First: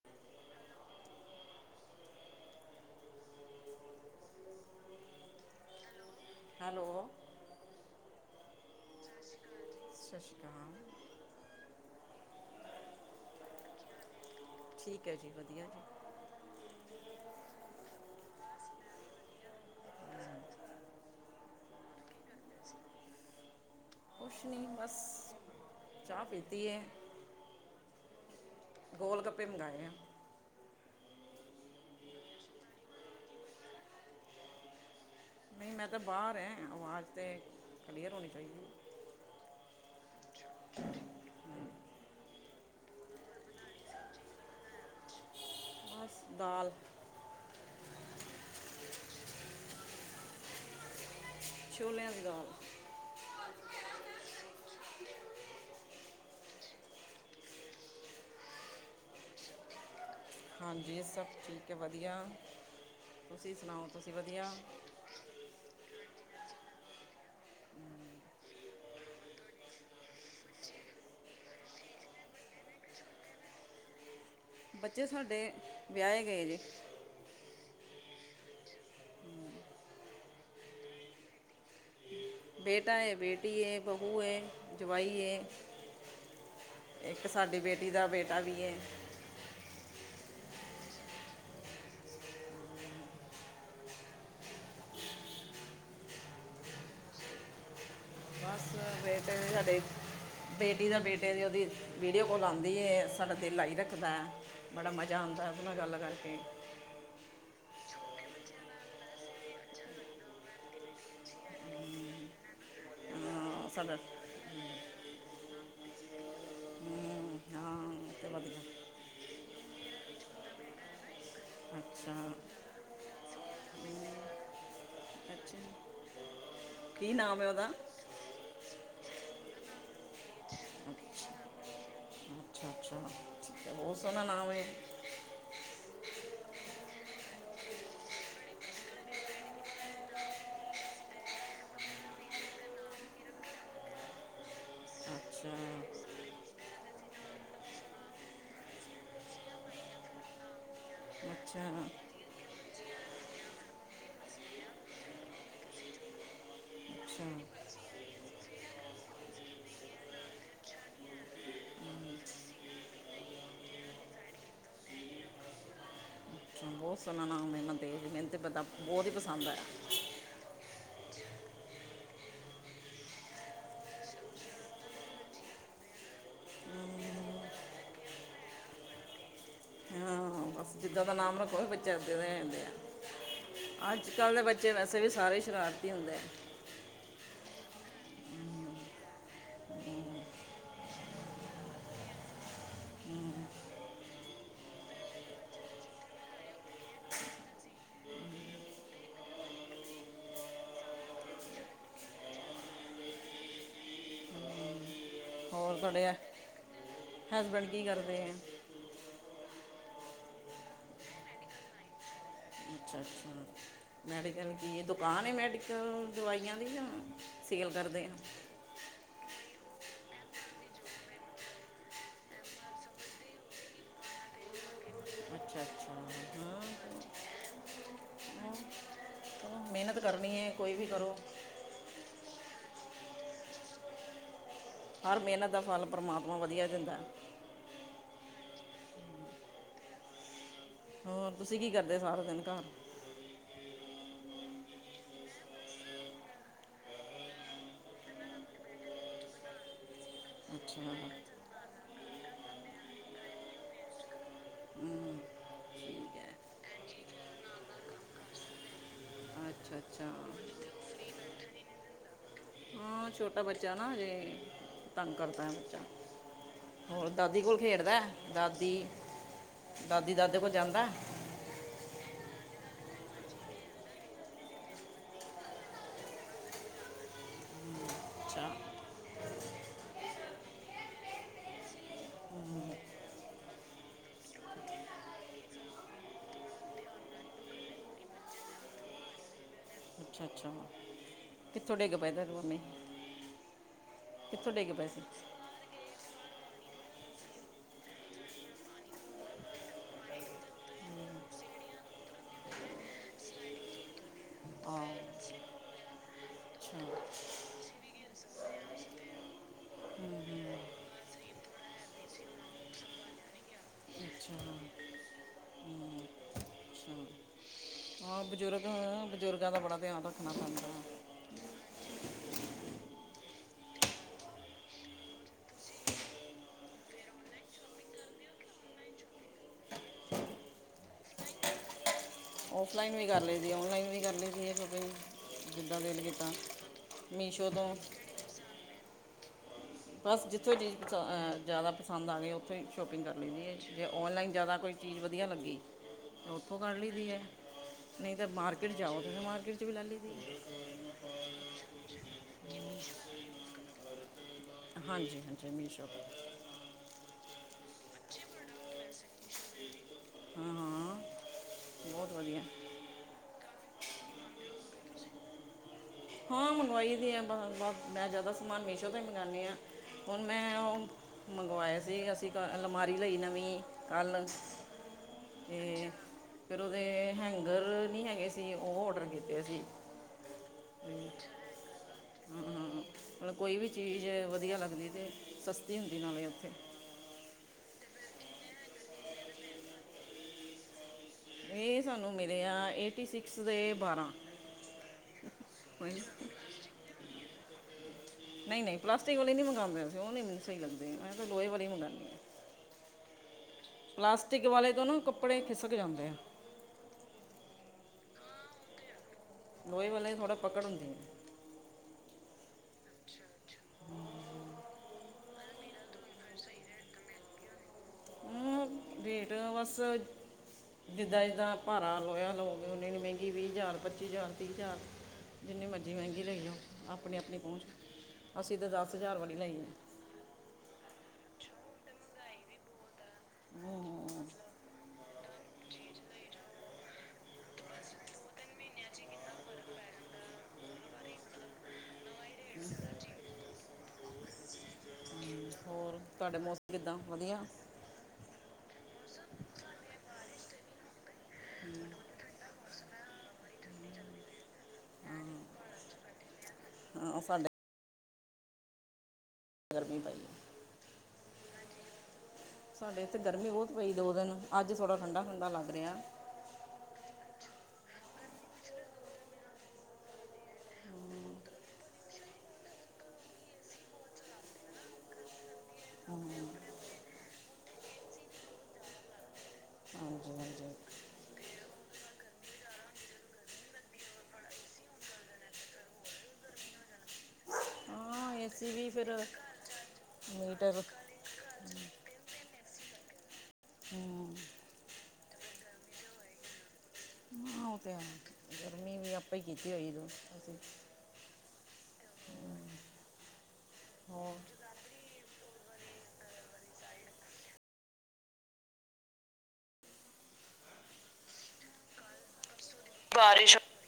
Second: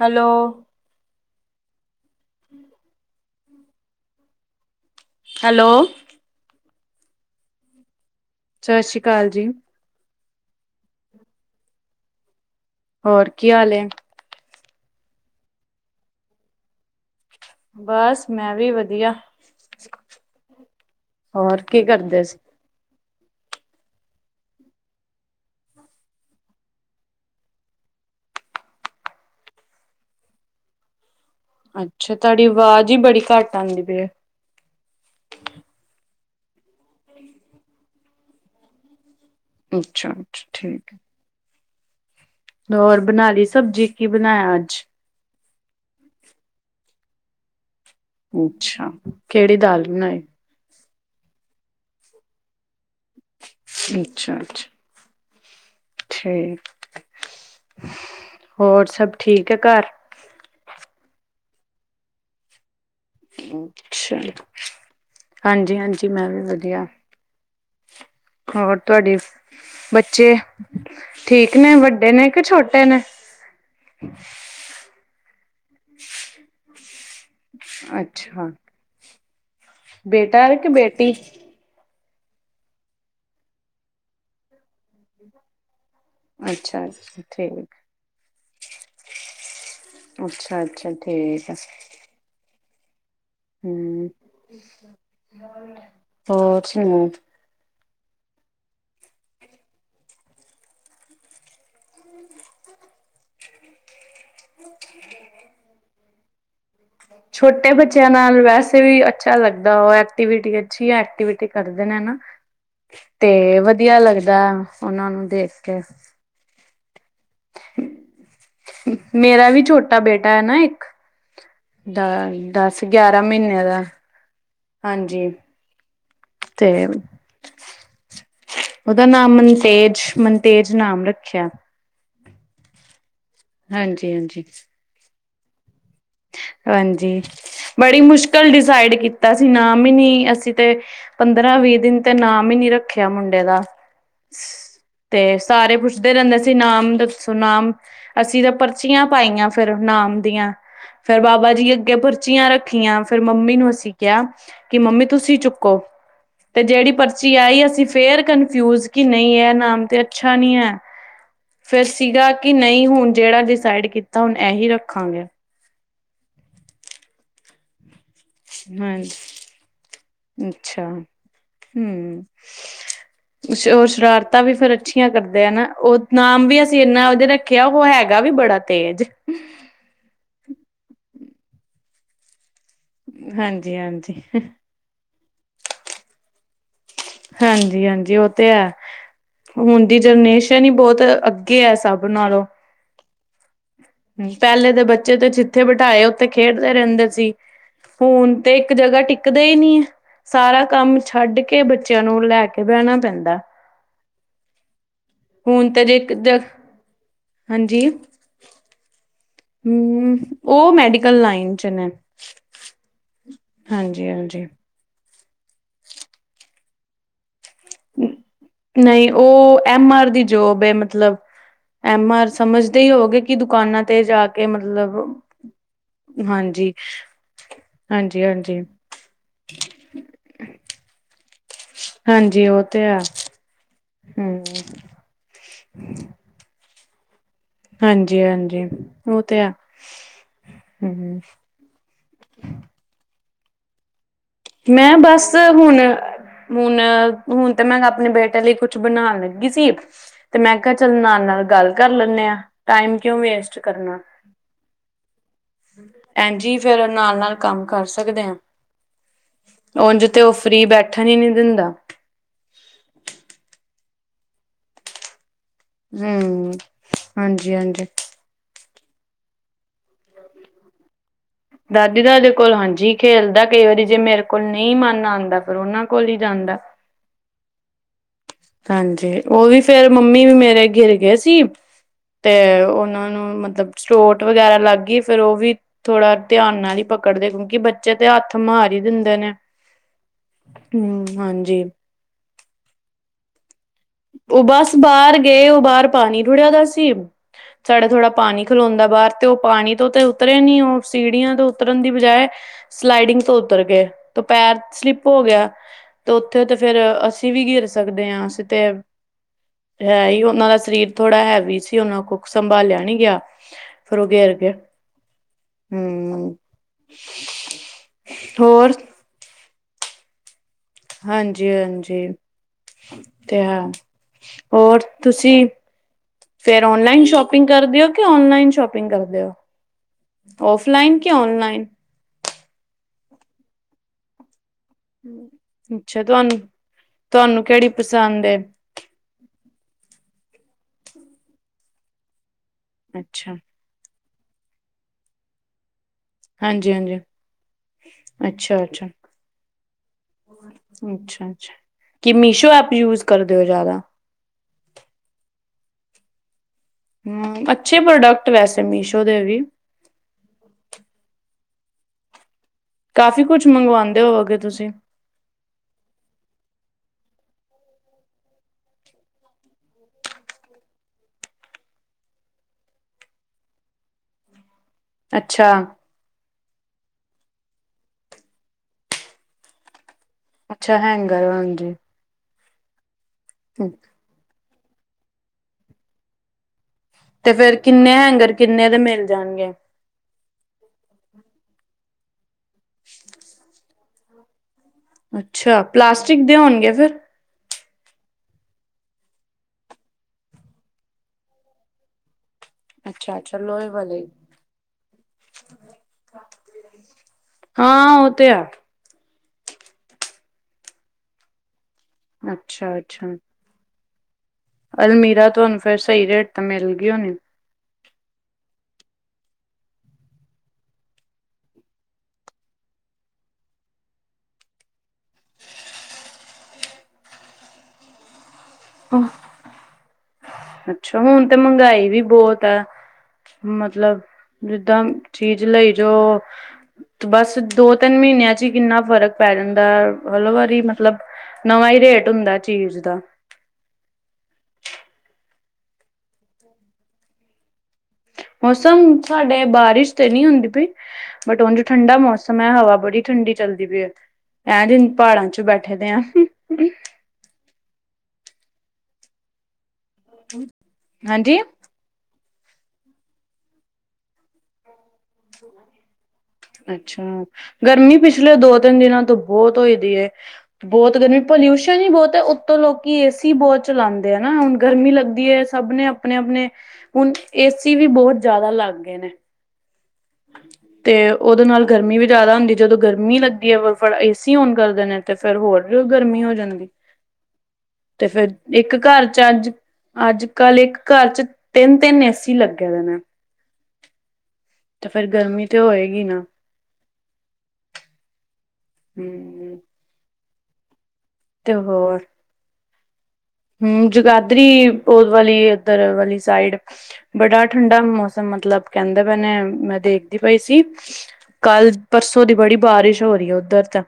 Hello. [inaudible] Hello. Hello. ਸਤਿ ਸ੍ਰੀ ਅਕਾਲ ਜੀ। ਸਤਿ ਸ਼੍ਰੀ ਅਕਾਲ। ਹੋਰ ਕੀ ਹਾਲ ਐ। ਠੀਕ ਏ ਜੀ ਵਧੀਆ। ਬਸ ਮੈਂ ਵੀ ਵਧੀਆ ਹੋਰ ਕੀ ਕਰਦੇਂ ਸੀ। ਕੁਛ ਨੀਂ ਬਸ ਚਾਹ ਪੀਤੀ ਐ। ਗੋਲ-ਗੱਪੇ ਮੰਗਾਏ ਆ। ਅੱਛਾ, ਤੁਹਾਡੀ ਆਵਾਜ਼ ਹੀ ਬੜੀ ਘੱਟ ਆਉਂਦੀ ਪਈ ਆ। ਨਹੀਂ ਮੈਂ ਤਾਂ ਬਾਹਰ ਐ ਅਵਾਜ਼ ਤੇ ਕਲੀਅਰ ਹੋਣੀ ਚਾਹੀਦੀ। ਅੱਛਾ, ਅੱਛਾ ਠੀਕ ਐ। ' [inaudible] ਹੋਰ ਬਣਾ ਲਈ ਸਬਜ਼ੀ, ਕੀ ਬਣਾਇਆ ਅੱਜ। ਬੱਸ ਦਾਲ। ਅੱਛਾ, ਕਿਹੜੀ ਦਾਲ ਬਣਾਈ। ਛੋਲਿਆਂ ਦੀ ਦਾਲ। ਅੱਛਾ-ਅੱਛਾ। ਠੀ, ਹੋਰ ਸਭ ਠੀਕ ਐ ਘਰ। ਹਾਂਜੀ ਸਭ ਠੀਕ ਐ ਵਧੀਆ, ਤੁਸੀਂ ਸੁਣਾਓ ਤੁਸੀਂ ਵਧੀਆ। ਹਾਂਜੀ-ਹਾਂਜੀ ਮੈਂ ਵੀ ਵਧੀਆ, ਹੋਰ ਤੁਹਾਡੀ ਬੱਚੇ, ਠੀਕ ਨੇ, ਵੱਡੇ ਨੇ ਕਿ ਛੋਟੇ ਨੇ? ਬੱਚੇ ਸਾਡੇ ਵਿਆਹੇ ਗਏ ਨੇ। ਅੱਛਾ। ਬੇਟਾ ਏ, ਕਿ ਬੇਟੀ? ਬੇਟਾ ਏ, ਬੇਟੀ ਏ, ਬਹੂ ਏ, ਜਵਾਈ ਏ। ਅੱਛਾ ਇੱਕ ਸਾਡੀ ਬੇਟੀ ਦਾ ਬੇਟਾ ਵੀ ਏ ਅੱਛਾ-ਅੱਛਾ ਠੀਕ ਐ ਹੁਅ, [inaudible] ਹੋਰ' ' [unintelligible] ਬੱਸ ਬੇਟਾ ਹੋ' ' [unintelligible] ਬੇਟੀ ਦਾ ਬੇਟੇ ਦੀ ਉਹਦੀ ਵੀਡੀਓ ਕੋਲ ਆਉਂਦੀ ਏ ਸਾਡਾ ਦਿਲ ਰੱਖਦਾ। ਬੜਾ ਮਜ਼ਾ ਆਂਦਾ ਉਹਦੇ ਨਾਲ ਗੱਲ ਕਰਕੇ ਛੋਟੇ ਬੱਚਿਆਂ ਨਾਲ ਵੈਸੇ ਵੀ ਅੱਛਾ ਲੱਗਦਾ ਉਹ ਐਕਟੀਵਿਟੀ ਅੱਛੀ ਐ, ਐਕਟੀਵਿਟੀ ਕਰਦੇ ਨੇ ਨਾ ਤੇ ਹਾਂ, ਸਾਡਾ ਵਧੀਆ ਲੱਗਦਾ ਉਹਨਾਂ ਨੂੰ ਦੇਖ ਕੇ ਹੁਅ ਮੇਰਾ ਵੀ ਛੋਟਾ ਬੇਟਾ ਏ ਨਾ ਇੱਕ ਦ ਅੱਛਾ ਦੱਸ, ਗਿਆਰਾਂ ਮਹੀਨੇ ਦਾ ਹਾਂਜੀ। ਅੱਛਾ ਤੇ ' [inaudible] ' ਕੀ ਨਾਮ ਹੈ ਉਹਦਾ ਉਹਦਾ ਨਾਂ ਮਨਤੇਜ-ਮਨਤੇਜ ਨਾਮ ਰੱਖਿਆ। ਅੱਛਾ-ਅੱਛਾ ਬਹੁਤ ਹਾਂਜੀ ਸੋਣਾ ਹਾਂਜੀ ਨਾਮ ਏ ਹਾਂਜੀ, ਬੜੀ ਮੁਸ਼ਕਿਲ ਡਿਸਾਈਡ ਕੀਤਾ ਸੀ ਨਾਮ ਹੀ ਨੀ ਅਸੀਂ ਤੇ ਪੰਦਰਾਂ-ਵੀਹ ਦਿਨ ਤੇ ਨਾਮ ਹੀ ਨਹੀਂ ਰੱਖਿਆ, ਮੁੰਡੇ ਦਾ ਤੇ ਅੱਛਾ ਸਾਰੇ ਪੁੱਛ ਧ ਰਹਿੰਦੇ ਸੀ, ਨਾਮ ਦੱਸੋ ਨਾਮ, ਅਸੀਂ ਤੇ ਪਰਚੀਆਂ ਪਾਈਆਂ ਫਿਰ ਨਾਮ ਦੀਆਂ ਫਿਰ ਬਾਬਾ ਅੱਛਾ ਜੀ ਅੱਗੇ ਪਰਚੀਆਂ ਰੱਖੀਆਂ, ਫਿਰ ਮੰਮੀ ਨੂੰ ਅਸੀਂ ਕਿਹਾ, ਕਿ ਮੰਮੀ ਤੁਸੀਂ ਚੁੱਕੋ। ਤੇ ਜਿਹੜੀ ਅੱਛਾ ਅੱਛਾ ਪਰਚੀ ਆਈ, ਅਸੀਂ ਫੇਰ ਕਨਫਿਊਜ ਕਿ ਨਹੀਂ ਇਹ ਨਾਮ ਤੇ ਅੱਛਾ ਨਹੀਂ ਐ ਫਿਰ ਸੀਗਾ ਕਿ ਨਹੀਂ ਹੁਣ ਜਿਹੜਾ ਡਿਸਾਈਡ ਕੀਤਾ ਹੁਣ ਇਹੀ ਰੱਖਾਂਗੇ। ਬਹੁਤ ਸੋਹਣਾ ਨਾਮ ਮਨਤੇਜ ਮੈਨੂੰ ਤੇ ਪਤਾ ਬਹੁਤ ਹੀ ਹਾਂਜੀ ਪਸੰਦ ਆਇਆ। ਅੱਛਾ ' [inaudible] ' ਹੁਅ ਸੋਰ-ਸ਼ਰਾਰਤਾਂ ਵੀ ਫਿਰ ਅੱਛੀਆਂ ਕਰਦੇ ਆ ਨਾ, ਉਹ ਨਾਮ ਵੀ ਅਸੀਂ ਇੰਨਾ ਵਧੀਆ ਰੱਖਿਆ, ਉਹ ਹੈਗਾ ਵੀ ਬੜਾ ਤੇਜ ਹਾਂ, ਬੱਸ ਜਿੱਦਾਂ ਦਾ ਨਾਮ ਰੱਖੋ, ਬੱਚੇ ਇਦੇ ਦੇ ਰਹਿੰਦੇ ਹਾਂਜੀ ਆ ਹਾਂਜੀ ਅੱਜ-ਕੱਲ ਦੇ ਬੱਚੇ ਬੱਚੇ ਵੈਸੇ ਵੀ ਸਾਰੇ ਸ਼ਰਾਰਤੀ ਹੁੰਦੇ ਐ ਹਾਂਜੀ-ਹਾਂਜੀ ਉਹ ਤੇ ਐ ਹੁਣ ਦੀ ਜਨਰੇਸ਼ਨ ਹੀ ਬਹੁਤ ਅੱਗੇ ਐ ਸਭ ਨਾਲੋਂ ਹਮ ਪਹਿਲੇ ਦੇ ਬੱਚੇ ਤੇ ਜਿੱਥੇ ਬਿਠਾਏ ਉੱਥੇ ਖੇਡਦੇ ਰਹਿੰਦੇ ਸੀ। ਹੁਣ ਤੇ ਇੱਕ ਜਗ੍ਹਾ ਟਿਕਦੇ ਹੀ ਨੀ ਸਾਰਾ ਕੰਮ ਛੱਡ ਕੇ ਬੱਚੇ ਬੱਚਿਆਂ ਨੂੰ ਲੈ ਕੇ ਬਹਿਣਾ ਪੈਂਦਾ। ਹੁਣ ਹੋਰ ਤੇ ਜੇ ਤੁਹਾਡੇ, ਜ ਹਸਬੈਂਡ ਕੀ ਕਰਦੇ ਐ ਹੁਅ, ਉਹ ਮੈਡੀਕਲ ਲਾਈਨ 'ਚ' ਨੇਂ ਅੱਛਾ-ਅੱਛਾ ਮੈਡੀਕਲ ਕੀ ਐ ਤੋ ਬਾਹਰ ਮੈਡੀਕਲ ਦਵਾਈਆਂ ਦੀ ਜਾਂ ਸੇਲ ਕਰਦੇ ਆ ਨਹੀਂ ਉਹ ਐਮ, ਆਰ ਦੀ ਜੋਬ ਏ ਮਤਲਬ ਐਮ, ਆਰ ਸਮਝਦੇ ਹੋਗੇ ਕਿ ਦੁਕਾਨਾਂ ਤੇ ਜਾ ਕੇ ਮਤਲਬ ਓ, ਅੱਛਾ ਅੱਛਾ ਹਾਂ ਹਾਂਜੀ, ਹਾਂ। ਹਾਂਜੀ-ਹਾਜੀ। ਚਲੋ ਮਿਹਨਤ ਕਰਨੀ ਏ, ਕੋਈ ਵੀ ਕਰੋ। ਹਾਂਜੀ, ਉਹ ਤੇ ਐ, ਹੁਅ ਹਰ ਮਿਹਨਤ ਦਾ ਫਲ ਪਰਮਾਤਮਾ ਵਧੀਆ ਦਿੰਦਾ ਹਾਂਜੀ-ਹਾਂਜੀ ਉਹ ਤੇ ਐ ਹੋਰ ਤੁਸੀਂ ਕੀ ਕਰਦੇ ਸਾਰਾ ਦਿਨ ਘਰ?' ' [inaudible] ਮੈਂ ਬੱਸ ਹੁਣ। ਹੁਣ-ਹੁਣ ਤੇ ਮੈਂ ਆਪਣੇ ਬੇਟੇ ਲਈ ਕੁਛ ਬਣਾਨ ਲੱਗੀ ਸੀ। ਤੇ ਮੈਂ ਕਿਹਾ ਅੱਛਾ ਚੱਲ ਨਾਲ-ਨਾਲ ਗੱਲ ਕਰ ਲੈਂਣੇ ਆ। ਟਾਈਮ ਕਿਉਂ ਵੇਸਟ ਕਰਨਾ। ਠੀਕ ਹੈ ਭੈਣਜੀ ਫਿਰ ਨਾਲ-ਨਾਲ ਕੰਮ ਕਰ ਸਕਦੇ ਆ। ਅੱਛਾ। ਉੰਝ ਅੱਛਾ ਤੇ ਉਹ ਫ੍ਰੀ ਬੈਠਣ ਹੀ ਨੀ ਦਿੰਦਾ। ਹਾਂ, ਛੋਟਾ ਬੱਚਾ ਨਾ ਹਜੇ, ਤੰਗ ਕਰਦਾ। ਹਮ ਹੋਰ ਦਾਦੀ ਹਾਂਜੀ ਕੋਲ ਹਾਂਜੀ ਖੇਡਦਾ। ਦਾਦੀ, ਦਾਦੀ-ਦਾਦੇ ਕੋਲ ਜਾਂਦਾ? ਦਾਦੀ-ਦਾਦੇ ਕੋਲ ਹਾਂਜੀ ਖੇਲਦਾ। ਕਈ ਵਾਰੀ ਜੇ ਮੇਰੇ ਕੋਲ ਨਹੀਂ ਮਨ ਆਦਾ। ਫਿਰ ਉਹਨਾਂ ਕੋਲ ਹੀ ਜਾਂਦਾ। ਅੱਛਾ। ਹਾਂਜੀ, ਉਹ ਵੀ ਫੇਰ ਮੰਮੀ ਵੀ ਮੇਰੇ ਘਿਰ ਗਏ ਸੀ। ਤੇ ਉਹਨਾਂ ਨੂੰ ਮਤਲਬ ਸੋਟ ਵਗੈਰਾ ਲੱਗ ਗਈ ਫਿਰ ਉਹ ਵੀ ਥੋੜ੍ਹਾ ਧਿਆਨ ਨਾਲ ਹੀ ਪਕੜਦੇ। ਕਿਉਕਿ ਬੱਚੇ ਤੇ ਹੱਥ ਮਾਰ ਹੀ ਦਿੰਦੇ ਨੇ। ਹਮ ਹਾਂਜੀ ਕਿੱਥੋ ਡਿੱਗ ਪਾਏ ਤੁਹਾਡੇ ਮੰਮੀ? ਉਹ ਕਿੱਥੋਂ ਬੱਸ ਡਿੱਗ ਪਏ ਸੀ ਬਾਹਰ ਗਏ। ਉਹ ਬਾਹਰ ਪਾਣੀ ਰੁੜਿਆ ਦਾ ਸੀ। ਸਾਡਾ ਥੋੜ੍ਹਾ ਪਾਣੀ ਖਲੋਦਾ ਬਾਹਰ ਤੇ ਉਹ ਪਾਣੀ ਤੋਂ ਤਾਂ ਉਤਰੇ ਨੀ ਉਹ ਸੀੜੀਆਂ ਤੋਂ ਉਤਰਨ ਦੀ ਬਜਾਏ ਸਲਾਈਡਿੰਗ ਤੋਂ ਉੱਤਰ ਗਏ। ਤੇ ਪੈਰ ਆ ਸਲਿੱਪ ਹੋ ਗਿਆ ਤੇ ਉੱਥੇ ਤੇ ਫਿਰ ਅੱਛਾ ਅਸੀਂ ਵੀ ਗਿਰ ਸਕਦੇ ਹਾਂ, ਅਸੀਂ ਤੇ ਹੈ ਹੀ ਉਹਨਾਂ ਦਾ ਸਰੀਰ ਥੋੜ੍ਹਾ ਹੈਵੀ ਸੀ, ਉਹਨਾਂ ਕੁੱਖ ਸੰਭਾਲਿਆ ਨੀ ਗਿਆ। ਅੱਛਾ। ਹਮ। ਹੋਰ ਬਜ਼ੁਰਗ ਹੇ ਬਜ਼ੁਰਗਾਂ ਦਾ ਬੜਾ ਧਿਆਨ ਰੱਖਣਾ ਪੈਂਦਾ। ਹਾਂਜੀ-ਹਾਂਜੀ। ਤੇ ਹਾਂ, ਹੋਰ ਤੁਸੀਂ। ਫਿਰ ਔਨਲਾਈਨ ਸ਼ੋਪਿੰਗ ਕਰਦੇ ਓ ਕਿ, ਔਨਲਾਈਨ ਸ਼ੋਪਿੰਗ ਕਰਦੇ ਹੋ? ਔਫਲਾਈਨ ਕਿ ਔਨਲਾਈਨ? ਔਫਲਾਈਨ ਵੀ ਕਰ ਲਾਈਦੀ ਆ। ਔਨਲਾਈਨ ਵੀ ਕਰ ਲਾਈ ਦੀ ਆ। ਜਿੱਦਾਂ ਦਿਲ ਅੱਛਾ ਕੀਤਾ ਮੀਸ਼ੋ ਤੋਂ। ਐਦੇ। ਬਸ ਜਿੱਥੋਂ ਚੀਜ਼ ਪਸ ਜ਼ਿਆਦਾ ਪਸੰਦ ਆ ਗਈ, ਉੱਥੇ ਹੀ ਸ਼ੋਪਿੰਗ ਕਰ ਲਾਈ ਅੱਛਾ, ਦੀ ਆ। ਜੇ ਔਨਲਾਈਨ ਜ਼ਿਆਦਾ ਕੋਈ ਚੀਜ਼ ਵਧੀਆ ਲੱਗੀ। ਉੱਥੋਂ ਕਰ ਹਾਂਜੀ-ਹਾਂਜੀ, ਲਈਦੀ ਏ। ਨਹੀਂ ਤਾਂ ਮਾਰਕੀਟ ਅੱਛਾ-ਅੱਛਾ, ਜਾਵਾ ਮਾਰਕੀਟ 'ਚ ਵੀ ਲੈ ਲਈਦੀ। ਅੱਛਾ ਅੱਛਾ। ਕੀ ਮੀਸ਼ੋ ਐਪ ਯੂਜ ਕਰਦੇ ਹੋ ਜ਼ਿਆਦਾ? ਹਾਂਜੀ ਹਾਂਜੀ। ਮੀਸ਼ੋ ਤੋਂ। ਹਮ, ਅੱਛੇ ਪ੍ਰੋਡਕਟ? ਵੈਸੇ ਮੀਸ਼ੋ ਦੇ ਵੀ। ਹਾਂ ਹਾਂ। ਬਹੁਤ ਵਧੀਆ। ਕਾਫੀ ਕੁਛ ਮੰਗਵਾਦੇ ਹੋਵੋਗੇ ਤੁਸੀ? ਹਾਂ ਮੰਗਵਾਈ ਦੀ ਆ ਬ ਬ ਮੈਂ ਜ਼ਿਆਦਾ ਸਮਾਨ ਮੀਸ਼ੋ ਤੋਂ ਹੀ ਮੰਗਵਣੀ ਆ। ਹੁਣ ਮੈਂ ਉਹ ਮੰਗਵਾਏ ਸੀ ਅਸੀਂ ਕ ਅਲਮਾਰੀ ਲਈ ਨਵੀਂ ਕੱਲ੍ਹ। ਅੱਛਾ, ਤੇ ਫਿਰ ਉਹਦੇ ਹੈਗਰ ਨੀ ਹੈਗੇ ਸੀ। ਉਹ ਓਡਰ ਕੀਤੇ ਸੀ। ਅੱਛਾ। ਹੈਗਰ ਹਾਂਜੀ। ਹਮ ਹਮ ਮਤਲਬ ਕੋਈ ਵੀ ਹਮ, ਚੀਜ਼ ਵਧੀਆ ਲੱਗਦੀ ਤੇ ਸਸਤੀ ਹੁੰਦੀ ਨਾਲੇ ਉੱਥੇ। ਤੇ ਫਿਰ ਕਿੰਨੇ ਹੈਂਗਰ ਕਿੰਨੇ ਦੇ ਮਿਲ ਜਾਣਗੇ? ਇਹ ਸਾਨੂੰ ਮਿਲੇ ਆ ਏਟੀ ਸਿਕਸ ਦੇ ਬਾਰਾਂ। ਅੱਛਾ, ਪਲਾਸਟਿਕ ਦੇ ਹੋਣਗੇ ਫਿਰ। ਨਹੀਂ- ਨਹੀਂ ਪਲਾਸਟਿਕ ਵਾਲੀ ਨਹੀ ਮੰਗਵਾਂਦੇ। ਉਹ ਉਹ ਨੀ ਮੈਨੂੰ ਸਹੀ ਲੱਗਦੀ ਮੈਂ ਤੇ ਲੋਹੇ ਵਾਲੀ ਮੰਗਣੀ ਆ। ਅੱਛਾ-ਅੱਛਾ। ਲੋਹੇ ਵਾਲੇ। ਹੀ। ਪਲਾਸਟਿਕ ਵਾਲੇ ਤੋਂ ਨਾ ਕੱਪੜੇ ਹੀ ਖਿਸਕ ਜਾਂਦੇ ਆ। ਹਾਂ, ਉਹ ਤੇ ਏ। ਲੋੋਹੇ ਵਾਲੇ ਦੀ ਥੋੜ੍ਹਾ ਪਕੜ ਹੁੰਦੀ ਆ। ਅੱਛਾ-ਅੱਛਾ। ਅਲਮੀਰਾ ਤੁਹਾਨੂੰ ਫਿਰ ਸਹੀ ਰੇਟ ਤੇ ਮਿਲ ਗਈ ਹੋਣੀ। ਹਾਂ ਰੇਟ ਤਾਂ ਬਸ‌ ਜਿੱਦਾਂ- ਜਿੱਦਾਂ ਭਾਰਾ ਹੋਇਆ ਲੋਹਾ ਲਾਵੋ। ਉਹਨੇ ਨੇ ਮਹਿੰਗੀ ਵੀਹ ਹਜ਼ਾਰ, ਪੱਚੀ ਹਜ਼ਾਰ, ਤੀਹ ਹਜ਼ਾਰ। ਜਿੰਨੀ ਮਰਜ਼ੀ ਮਹਿੰਗੀ ਲਈ ਆ ਆਪਣੀ-ਆਪਣੀ ਪਹੁੰਚ ਅਸੀਂ ਤਾਂ ਦਸ ਹਜ਼ਾਰ ਵਾਲੀ ਲਈ ਏ। ਅੱਛਾ, ਹੁਣ ਤੇ ਮਹਿੰਗਾਈ ਵੀ ਬਹੁਤ ਏ। ਮਤਲਬ ਹਮ, ਜਿੱਦਾਂ ਚੀਜ਼ ਲਈ ਜਾਓ। ਬਸ ਦੋ, ਤਿੰਨ ਮਹੀਨਿਆਂ ਹੀ ਕਿੰਨਾ ਫ਼ਰਕ ਪੈ ਜਾਂਦਾ ਹਰ ਵਾਰੀ ਮਤਲਬ ਨਵਾਂ ਹੀ ਰੇਟ ਹੁੰਦਾ ਚੀਜ਼ ਦਾ। ਹੋਰ ਤੁਹਾਡੇ ਮੌਸਮ ਕਿੱਦਾਂ ਵਧੀਆ। ਮੌਸਮ ਸਾਡੇ ਬਾਰਿਸ਼ ਤੇ ਨਹੀਂ ਹੁੰਦੀ ਪਈ ਬਟ ਉਝ ਠੰਡਾ ਮੌਸਮ। ਇਸ ਸਮੇ ਹਵਾ ਬੜੀ ਠੰਡੀ ਚੱਲਦੀ ਪਈ ਏ। ਐਂ ਜਿਵੇ ਪਹਾੜਾਂ ਚ ਬੈਠੇ ਦੇ ਆ। ਆਹ ਸਾਡੇ ਗਰਮੀ‌ ਪਈ। ਹੈ ਹਾਂਜੀ। ਸਾਡੇ ਇੱਥੇ ਗਰਮੀ ਬਹੁਤ ਪਈ ਐ ਦੋ ਦਿਨ। ਅੱਜ ਥੋੜਾ ਠੰਡਾ-ਠੰਡਾ ਲੱਗ ਰਿਹਾ। ਅੱਛਾ, ਗਰਮੀ ਪਿਛਲੇ ਦੋ, ਤਿੰਨ ਦਿਨਾਂ ਤੋਂ ਬਹੁਤ ਹੋ ਦੀ ਐ। ਬਹੁਤ ਗਰਮੀ ਪੋਲਿਊਸ਼ਨ ਹੀ ਬਹੁਤ ਏ, ਉੱਤੋਂ ਲੋਕੀ ਏ ਸੀ ਬਹੁਤ ਚਲਾਉਂਦੇ ਆ ਨਾ ਹੁਣ ਗਰਮੀ ਲੱਗਦੀ ਏ। ਸਭ ਨੇ ਆਪਣੇ-ਆਪਣੇ ਹੁਣ ਏ ਸੀ ਵੀ ਬਹੁਤ ਜ਼ਿਆਦਾ ਲੱਗ ਗਏ ਨੇ। [unintelligible] ਤੇ ਉਹਦੇ ਨਾਲ ਗਰਮੀ ਵੀ ਜ਼ਿਆਦਾ ਹੁੰਦੀ ਹੈ ਜਦੋਂ ਗਰਮੀ ਲੱਗਦੀ ਹੈ ਫਟਾ- ਫਟ ਏ ਸੀ ਔਨ ਕਰ ਦਿੰਨੇ ਐ ਤੇ ਫਿਰ ਹੋਰ ਵੀ ਗਰਮੀ ਹੋ ਜਾਂਦੀ ਤੇ ਫਿਰ ਹਾਂ ਏਸੀ ਇੱਕ ਵੀ ਘਰ ਫਿਰ ਚ ਅੱਜ, ਅੱਜ- ਕੱਲ੍ਹ ਇੱਕ ਮੀਟਰ ਘਰ ਚ ਤਿੰਨ -ਤਿੰਨ ਏ ਸੀ ਲੱਗੇ ਨੇ ਮੈਮ। ਹੂੰ। ਤੇ ਫੇਰ ਗਰਮੀ ਤੇ ਹੋਏਗੀ ਨਾ। ਹਾਂ ਉਹ ਤੇ ਹੈ ਗਰਮੀ ਵੀ ਆਪਾ ਹੀ ਹਮ ਕੀਤੀ ਹੋਈ ਹੈ। [unintelligible] ਤੇ ਹੋਰ। ਹੂੰ ਹੋਰ ਜਗਾਧਰੀ [unintelligible] ਵਾਲੀ ਇੱਧਰ ਵਾਲੀ ਸਾਈਡ ਬੜਾ ਠੰਡਾ ਮੌਸਮ ਮਤਲਬ ਕਹਿੰਦੇ ਪਏ ਨੇ ਮੈਂ ਦੇਖਦੀ ਪਈ ਸੀ ਕੱਲ੍ਹ, ਪਰਸੋਂ ਦੀ ਬੜੀ ਬਾਰਿਸ਼ ਹੋ ਰਹੀ ਹੈ ਬਾਰਿਸ਼ ਉੱਧਰ ਤਾਂ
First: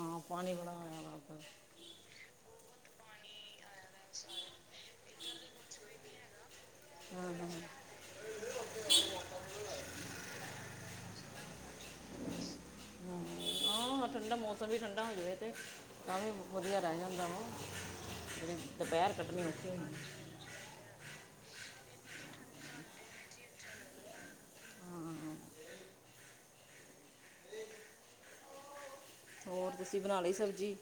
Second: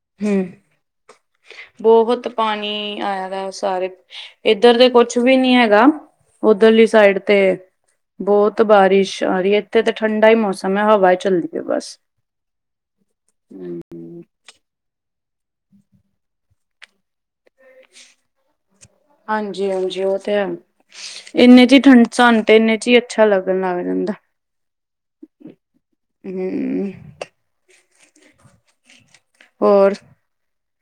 ਹਾਂ ਪਾਣੀ ਬੜਾ ਹੋਇਆ ਲੱਗਦਾ ਦੋ ਫੁੱਟ ਪਾਣੀ ਆਇਆ ਵਾ ਸਾਰੇ ਇੱਧਰ ਤੇ ਕੁਛ ਵੀ ਨੀ ਹੈਗਾ ਉੱਧਰਲੀ ਸਾਈਡ ਹਾਂ ਤੇ ਬਹੁਤ ਬਾਰਿਸ਼ ਆ ਰਹੀ ਹੈ ਇੱਥੇ ਤਾਂ ਠੰਡਾ ਹੀ ਮੌਸਮ ਹੈ ਹਵਾ ਚੱਲਦੀ ਹੈ ਬਸ [unintelligible] ਹਾਂ- ਹਾਂ ਆਪਣੇ ਤਾ ਮੌਸਮ ਵੀ ਠੰਡਾ ਹੋ ਜਾਵੇਗਾ ਤੇ ਤਾਂ ਵੀ ਵਧੀਆ ਰਹਿ ਜਾਂਦਾ ਵਾ ਜਿਹੜੀ ਦੁਪਹਿਰ [inaudible] ਕੱਟਣੀ ਔਖੀ ਹਾਂਜੀ ਹੁੰਦੀ -ਹਾਂਜੀ ਉਹ ਤੇ ਤੇ ਇੰਨੇ ਚ ਹੀ ਠੰਡ ਸਾਨੂੰ ਤੇ ਇੰਨੇ ਚ ਹੀ ਅੱਛਾ ਲੱਗਣ ਲੱਗ ਜਾਂਦਾ ਹਾਂ। [unintelligible] ਹੂ ਹੋਰ ਤੁਸੀਂ ਬਣਾ ਲਈ ਸਬਜ਼ੀ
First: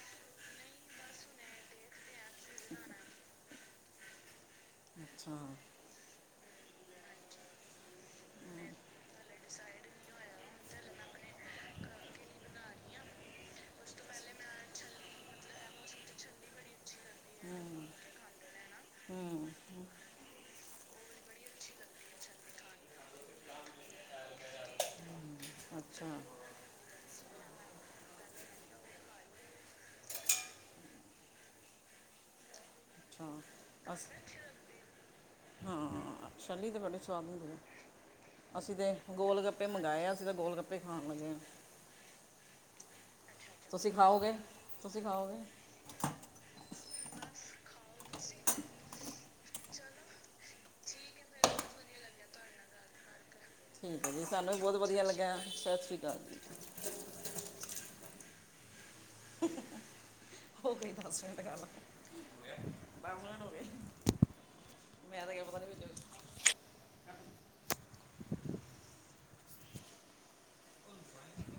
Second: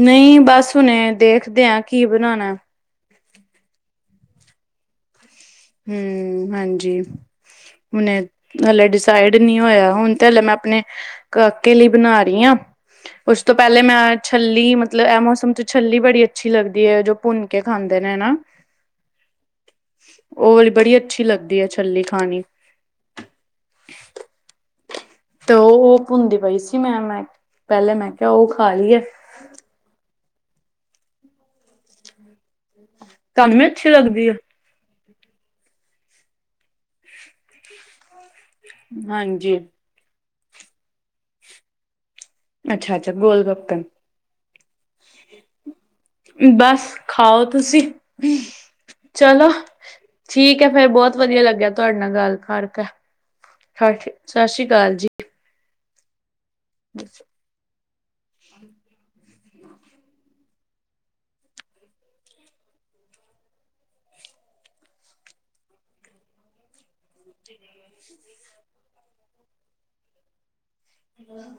ਨਹੀਂ ਬਸ ਹੁਣੇ ਦੇਖਦੇ ਹਾਂ ਕੀ ਬਣਾਣਾ ਅੱਛਾ। ਹਮ, ਹਾਂਜੀ। ਹੁਣੇ ਹਾਲੇ ਡਿਸਾਈਡ ਨੀ ਹੋਇਆ ਹੁਣ ਤੇ ਹਲੇ ਮੈਂ ਆਪਣੇ ਕਾਕੇ ਲੲੀ ਬਣਾ ਰਹੀ ਆ। ਉਸ ਤੋਂ ਪਹਿਲੇ ਮੈਂ ਛੱਲੀ ਮਤਲਬ ਇਹ ਮੌਸਮ ਚ ਛੱਲੀ ਬੜੀ ਅੱਛੀ ਲੱਗਦੀ ਹੈ ਜੋ ਭੁੰਨ ਕੇ ਖਾਂਦੇ ਨੇ ਨਾ। ਹਮ। ਉਹ ਵਾਲੀ ਬੜੀ ਅੱਛੀ ਲੱਗਦੀ ਹੈ। ਛੱਲੀ ਖਾਣੀ [unintelligible] ਤੇ ਉਹ-ਉਹ ਅੱਛਾ ਭੁੰਨਦੀ ਪਈ ਸੀ। ਮੈਂ-ਮੈਂ ਪਹਿਲੇ ਮੈਂ ਕਿਹਾ ਉਹ ਖਾ ਲਈ ਏ। [unintelligible] ਅੱਛਾ ਤੁਹਾਨੂੰ ਵੀ ਅੱਛੀ ਅਸ ਲੱਗਦੀ ਆ। ਛੱਲੀ ਤੇ ਬੜੀ ਸਵਾਦ ਹੁੰਦੀ ਆ ਅਸੀਂ ਤੇ ਹਾਂਜੀ ਗੋਲ-ਗੱਪੇ ਮੰਗਵਾਏ ਅਸੀਂ ਤਾਂ ਗੋਲ-ਗੱਪੇ [unintelligible] ਅੱਛਾ-ਅੱਛਾ, ਗੋਲ-ਗੱਪੇ ਤੁਸੀਂ ਖਾਓਗੇ- ਤੁਸੀਂ ਖਾਓਗੇ। ਬੱਸ ਖਾਓ ਤੁਸੀਂ। ਚਲੋ ਠੀਕ ਹੈ, ਫਿਰ ਬਹੁਤ ਵਧੀਆ ਲੱਗਿਆ ਤੁਹਾਡੇ ਨਾਲ ਗੱਲ ਕਰਕੇ ਠੀਕ ਹੈ ਜੀ ਸਤਿ ਸਾਨੂੰ ਵੀ ਸ੍ਰੀ ਬਹੁਤ ਅਕਾਲ ਜੀ। ਵਧੀਆ ਲੱਗਿਆ। ਸਤਿ ਸ਼੍ਰੀ ਅਕਾਲ ਜੀ [unintelligible] [inaudible] ਹੋ ਗਈ ਦੱਸ ਮਿੰਟ ਗੱਲ, ਦੱਸ ਮਿੰਟ ਹੋ ਗਏ। ਮੈਂ ਤਾਂ ਕਿ [unintelligible] [unintelligible] ਹਮ।